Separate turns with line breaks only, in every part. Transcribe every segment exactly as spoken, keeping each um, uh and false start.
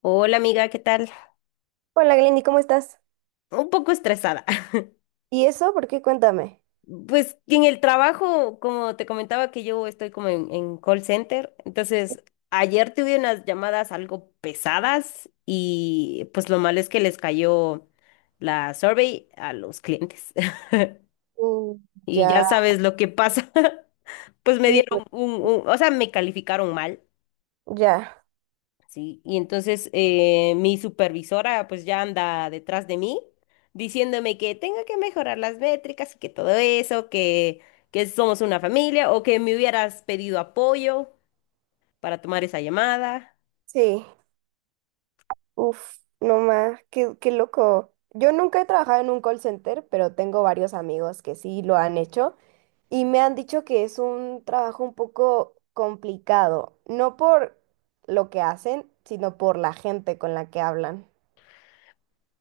Hola amiga, ¿qué tal?
Hola Glenny, ¿cómo estás?
Un poco estresada.
¿Y eso? ¿Por qué? Cuéntame.
Pues en el trabajo, como te comentaba que yo estoy como en, en call center, entonces ayer tuve unas llamadas algo pesadas y pues lo malo es que les cayó la survey a los clientes.
Mm,
Y
ya,
ya sabes lo que pasa. Pues me
sí.
dieron un, un- o sea, me calificaron mal.
Ya,
Sí, y entonces eh, mi supervisora pues ya anda detrás de mí diciéndome que tengo que mejorar las métricas y que todo eso, que, que somos una familia o que me hubieras pedido apoyo para tomar esa llamada.
sí. Uf, no más, qué, qué loco. Yo nunca he trabajado en un call center, pero tengo varios amigos que sí lo han hecho y me han dicho que es un trabajo un poco complicado, no por lo que hacen, sino por la gente con la que hablan.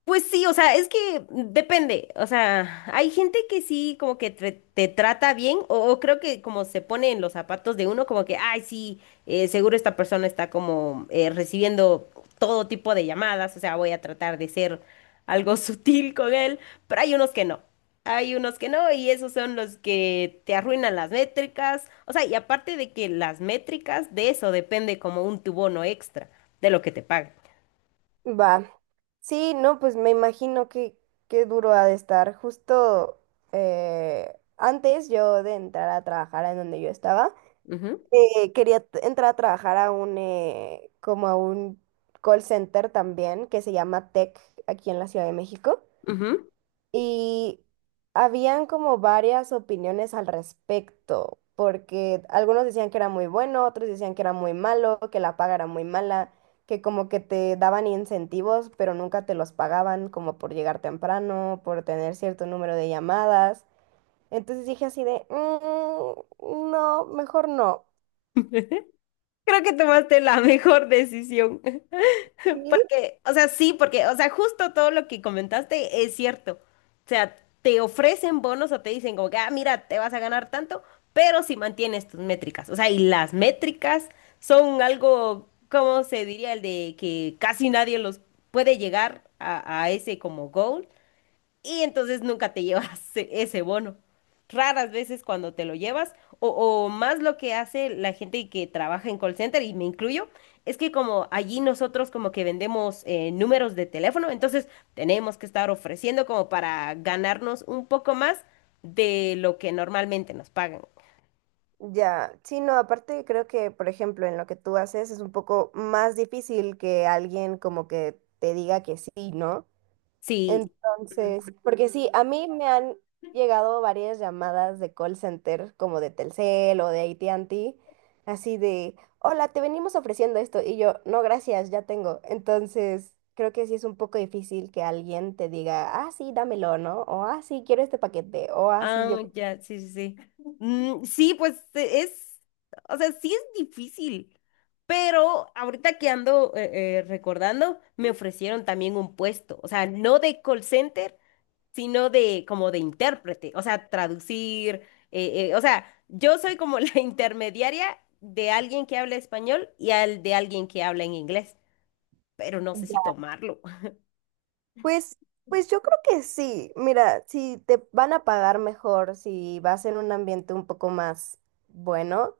Pues sí, o sea, es que depende, o sea, hay gente que sí como que tre- te, trata bien o, o creo que como se pone en los zapatos de uno como que, ay, sí, eh, seguro esta persona está como eh, recibiendo todo tipo de llamadas, o sea, voy a tratar de ser algo sutil con él, pero hay unos que no, hay unos que no y esos son los que te arruinan las métricas, o sea, y aparte de que las métricas de eso depende como un tu bono extra de lo que te pagan.
Va. Sí, no, pues me imagino que qué duro ha de estar. Justo eh, antes yo de entrar a trabajar en donde yo estaba,
Ujú,
eh, quería t- entrar a trabajar a un eh, como a un call center también que se llama Tech aquí en la Ciudad de México.
ujú.
Y habían como varias opiniones al respecto, porque algunos decían que era muy bueno, otros decían que era muy malo, que la paga era muy mala, que como que te daban incentivos, pero nunca te los pagaban, como por llegar temprano, por tener cierto número de llamadas. Entonces dije así de, "Mm, no, mejor no".
Creo que tomaste la mejor decisión.
¿Sí?
O sea, sí, porque, o sea, justo todo lo que comentaste es cierto. O sea, te ofrecen bonos o te dicen como que, ah, mira, te vas a ganar tanto, pero si mantienes tus métricas. O sea, y las métricas son algo, ¿cómo se diría? El de que casi nadie los puede llegar a, a ese como goal, y entonces nunca te llevas e- ese bono. Raras veces cuando te lo llevas, o, o más lo que hace la gente que trabaja en call center, y me incluyo, es que como allí nosotros como que vendemos eh, números de teléfono, entonces tenemos que estar ofreciendo como para ganarnos un poco más de lo que normalmente nos pagan.
Ya, sí, no, aparte creo que, por ejemplo, en lo que tú haces es un poco más difícil que alguien como que te diga que sí, ¿no?
Sí, ujú.
Entonces, porque sí, a mí me han llegado varias llamadas de call center, como de Telcel o de A T and T, así de, hola, te venimos ofreciendo esto. Y yo, no, gracias, ya tengo. Entonces, creo que sí es un poco difícil que alguien te diga, ah, sí, dámelo, ¿no? O, ah, sí, quiero este paquete. O, ah, sí, yo.
Ah, ya, sí, sí, sí. Mm, sí, pues e- es, o sea, sí es difícil, pero ahorita que ando eh, eh, recordando, me ofrecieron también un puesto, o sea, no de call center, sino de como de intérprete, o sea, traducir, eh, eh, o sea, yo soy como la intermediaria de alguien que habla español y al de alguien que habla en inglés, pero no sé si tomarlo.
Pues, pues yo creo que sí. Mira, si te van a pagar mejor, si vas en un ambiente un poco más bueno,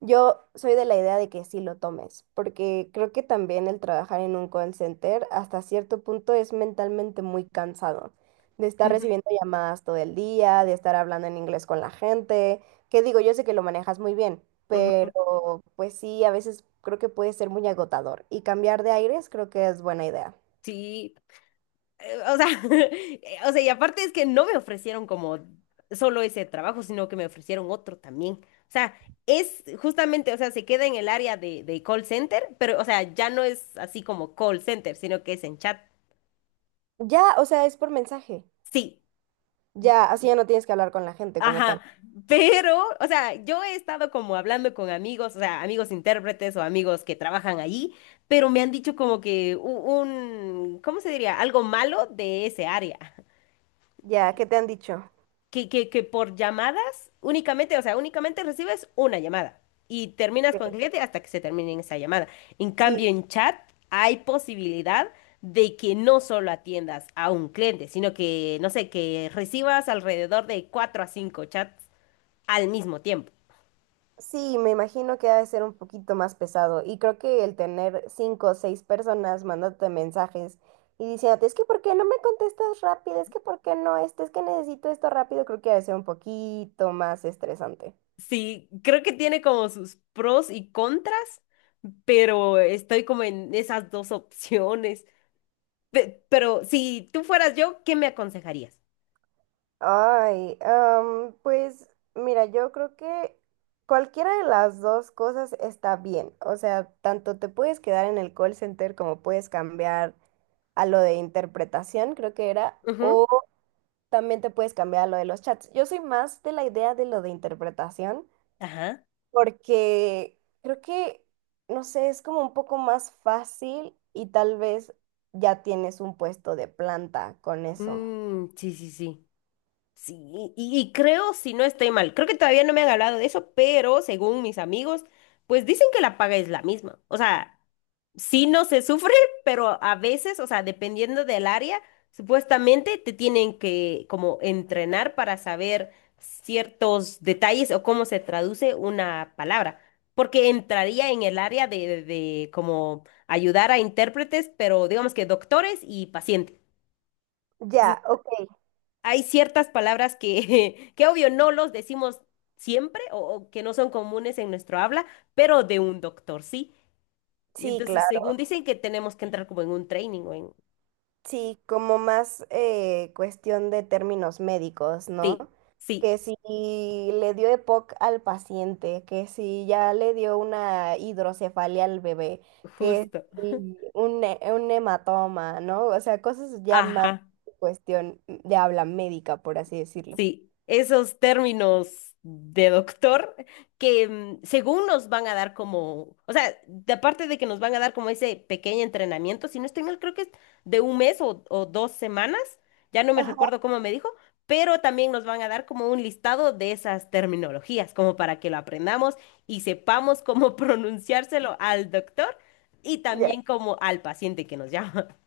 yo soy de la idea de que sí lo tomes, porque creo que también el trabajar en un call center hasta cierto punto es mentalmente muy cansado, de estar
Ujú,
recibiendo llamadas todo el día, de estar hablando en inglés con la gente, que digo, yo sé que lo manejas muy bien,
ujú.
pero pues sí, a veces creo que puede ser muy agotador y cambiar de aires creo que es buena idea.
Sí. eh, o sea, o sea, y aparte es que no me ofrecieron como solo ese trabajo, sino que me ofrecieron otro también. O sea, es justamente, o sea, se queda en el área de, de call center, pero, o sea, ya no es así como call center, sino que es en chat.
Ya, o sea, es por mensaje.
Sí.
Ya, así ya no tienes que hablar con la gente como
Ajá,
tal.
pero, o sea, yo he estado como hablando con amigos, o sea, amigos intérpretes o amigos que trabajan allí, pero me han dicho como que u- un, ¿cómo se diría? Algo malo de ese área.
Ya, ¿qué te han dicho?
que, que, que por llamadas únicamente, o sea, únicamente recibes una llamada y terminas
Ok.
con el cliente hasta que se termine esa llamada. En
Sí,
cambio, en chat hay posibilidad de que no solo atiendas a un cliente, sino que, no sé, que recibas alrededor de cuatro a cinco chats al mismo tiempo.
sí, me imagino que ha de ser un poquito más pesado. Y creo que el tener cinco o seis personas mandándote mensajes y diciéndote, es que ¿por qué no me contestas rápido? Es que ¿por qué no? Esto es que necesito esto rápido, creo que ha de ser un poquito más estresante.
Sí, creo que tiene como sus pros y contras, pero estoy como en esas dos opciones. Pe- pero si tú fueras yo, ¿qué me aconsejarías?
Ay, am, pues mira, yo creo que cualquiera de las dos cosas está bien. O sea, tanto te puedes quedar en el call center como puedes cambiar a lo de interpretación, creo que era,
Ujú,
o también te puedes cambiar a lo de los chats. Yo soy más de la idea de lo de interpretación
ajá.
porque creo que, no sé, es como un poco más fácil y tal vez ya tienes un puesto de planta con eso.
Mm, sí, sí, sí. Sí, y, y creo, si no estoy mal, creo que todavía no me han hablado de eso, pero según mis amigos, pues dicen que la paga es la misma. O sea, sí no se sufre, pero a veces, o sea, dependiendo del área, supuestamente te tienen que como entrenar para saber ciertos detalles o cómo se traduce una palabra, porque entraría en el área de, de de como ayudar a intérpretes, pero digamos que doctores y pacientes.
Ya, ok.
Hay ciertas palabras que, que obvio no los decimos siempre o, o que no son comunes en nuestro habla, pero de un doctor sí. Y
Sí,
entonces,
claro.
según dicen que tenemos que entrar como en un training o en...
Sí, como más eh, cuestión de términos médicos, ¿no?
Sí, sí,
Que si le dio EPOC al paciente, que si ya le dio una hidrocefalia al bebé, que
justo.
si un, he- un hematoma, ¿no? O sea, cosas ya más
Ajá.
cuestión de habla médica, por así decirlo.
Sí, esos términos de doctor que mm, según nos van a dar como, o sea, de- aparte de que nos van a dar como ese pequeño entrenamiento, si no estoy mal, creo que es de un mes o, o dos semanas, ya no me
Ajá.
recuerdo cómo me dijo, pero también nos van a dar como un listado de esas terminologías, como para que lo aprendamos y sepamos cómo pronunciárselo al doctor y también como al paciente que nos llama.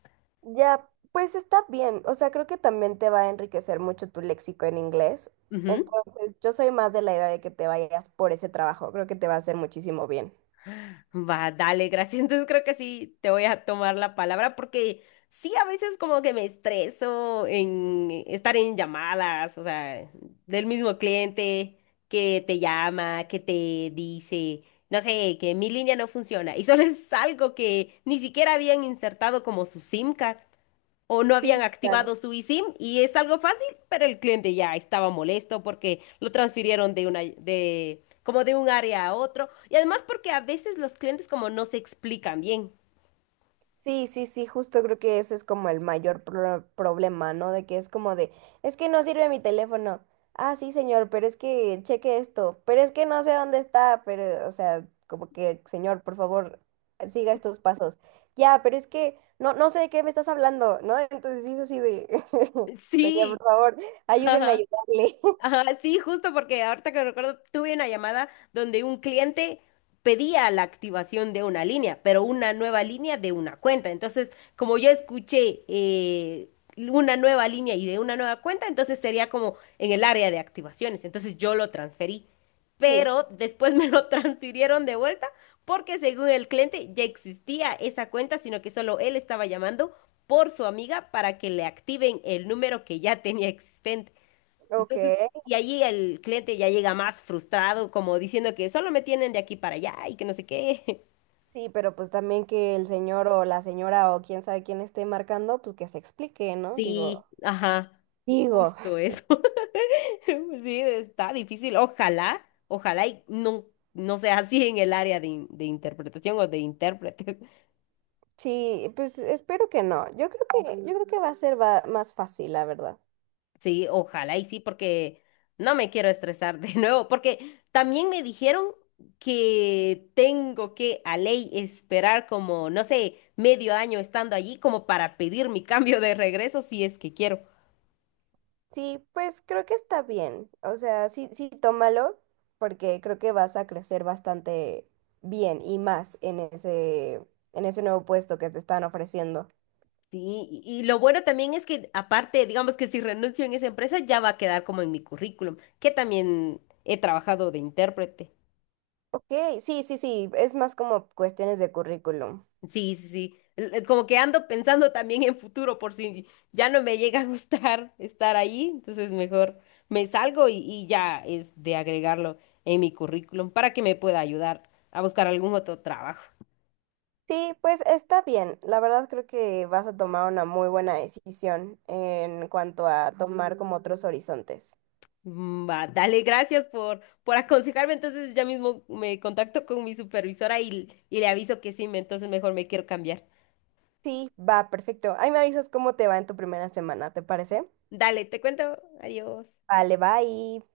Ya, pues está bien. O sea, creo que también te va a enriquecer mucho tu léxico en inglés. Entonces, yo soy más de la idea de que te vayas por ese trabajo. Creo que te va a hacer muchísimo bien.
Va, dale, gracias. Entonces creo que sí te voy a tomar la palabra porque sí, a veces como que me estreso en estar en llamadas, o sea, del mismo cliente que te llama, que te dice, no sé, que mi línea no funciona y solo es algo que ni siquiera habían insertado como su SIM card o no habían
Sí,
activado
claro.
su eSIM y es algo fácil, pero el cliente ya estaba molesto porque lo transfirieron de una de como de un área a otro y además porque a veces los clientes como no se explican bien.
Sí, sí, sí, justo creo que ese es como el mayor pro- problema, ¿no? De que es como de, es que no sirve mi teléfono. Ah, sí, señor, pero es que cheque esto, pero es que no sé dónde está, pero, o sea, como que, señor, por favor, siga estos pasos. Ya, pero es que no, no sé de qué me estás hablando, ¿no? Entonces sí es así de, señor,
Sí.
por favor, ayúdeme a
Ajá.
ayudarle.
Ajá, sí, justo porque ahorita que recuerdo, tuve una llamada donde un cliente pedía la activación de una línea, pero una nueva línea de una cuenta. Entonces, como yo escuché eh, una nueva línea y de una nueva cuenta, entonces sería como en el área de activaciones. Entonces yo lo transferí,
Sí,
pero después me lo transfirieron de vuelta porque según el cliente ya existía esa cuenta, sino que solo él estaba llamando por su amiga para que le activen el número que ya tenía existente.
ok.
Entonces, y allí el cliente ya llega más frustrado, como diciendo que solo me tienen de aquí para allá y que no sé qué.
Sí, pero pues también que el señor o la señora o quién sabe quién esté marcando, pues que se explique, ¿no? Digo.
Sí, ajá,
Digo.
justo eso. Sí, está difícil. Ojalá, ojalá y no, no sea así en el área de, in- de interpretación o de intérprete.
Sí, pues espero que no. Yo creo que, yo creo que va a ser va- más fácil, la verdad.
Sí, ojalá y sí, porque no me quiero estresar de nuevo, porque también me dijeron que tengo que a ley esperar como, no sé, medio año estando allí como para pedir mi cambio de regreso si es que quiero.
Sí, pues creo que está bien. O sea, sí, sí, tómalo, porque creo que vas a crecer bastante bien y más en ese, en ese nuevo puesto que te están ofreciendo.
Sí, y y lo bueno también es que aparte, digamos que si renuncio en esa empresa ya va a quedar como en mi currículum, que también he trabajado de intérprete.
Ok, sí, sí, sí, es más como cuestiones de currículum.
Sí, sí, sí. Eh, eh, Como que ando pensando también en futuro por si ya no me llega a gustar estar ahí, entonces mejor me salgo y, y ya es de agregarlo en mi currículum para que me pueda ayudar a buscar algún otro trabajo.
Sí, pues está bien. La verdad creo que vas a tomar una muy buena decisión en cuanto a tomar como otros horizontes.
Mm, va, dale, gracias por, por aconsejarme, entonces ya mismo me contacto con mi supervisora y, y le aviso que sí, me- entonces mejor me quiero cambiar.
Sí, va, perfecto. Ahí me avisas cómo te va en tu primera semana, ¿te parece?
Dale, te cuento, adiós.
Vale, bye.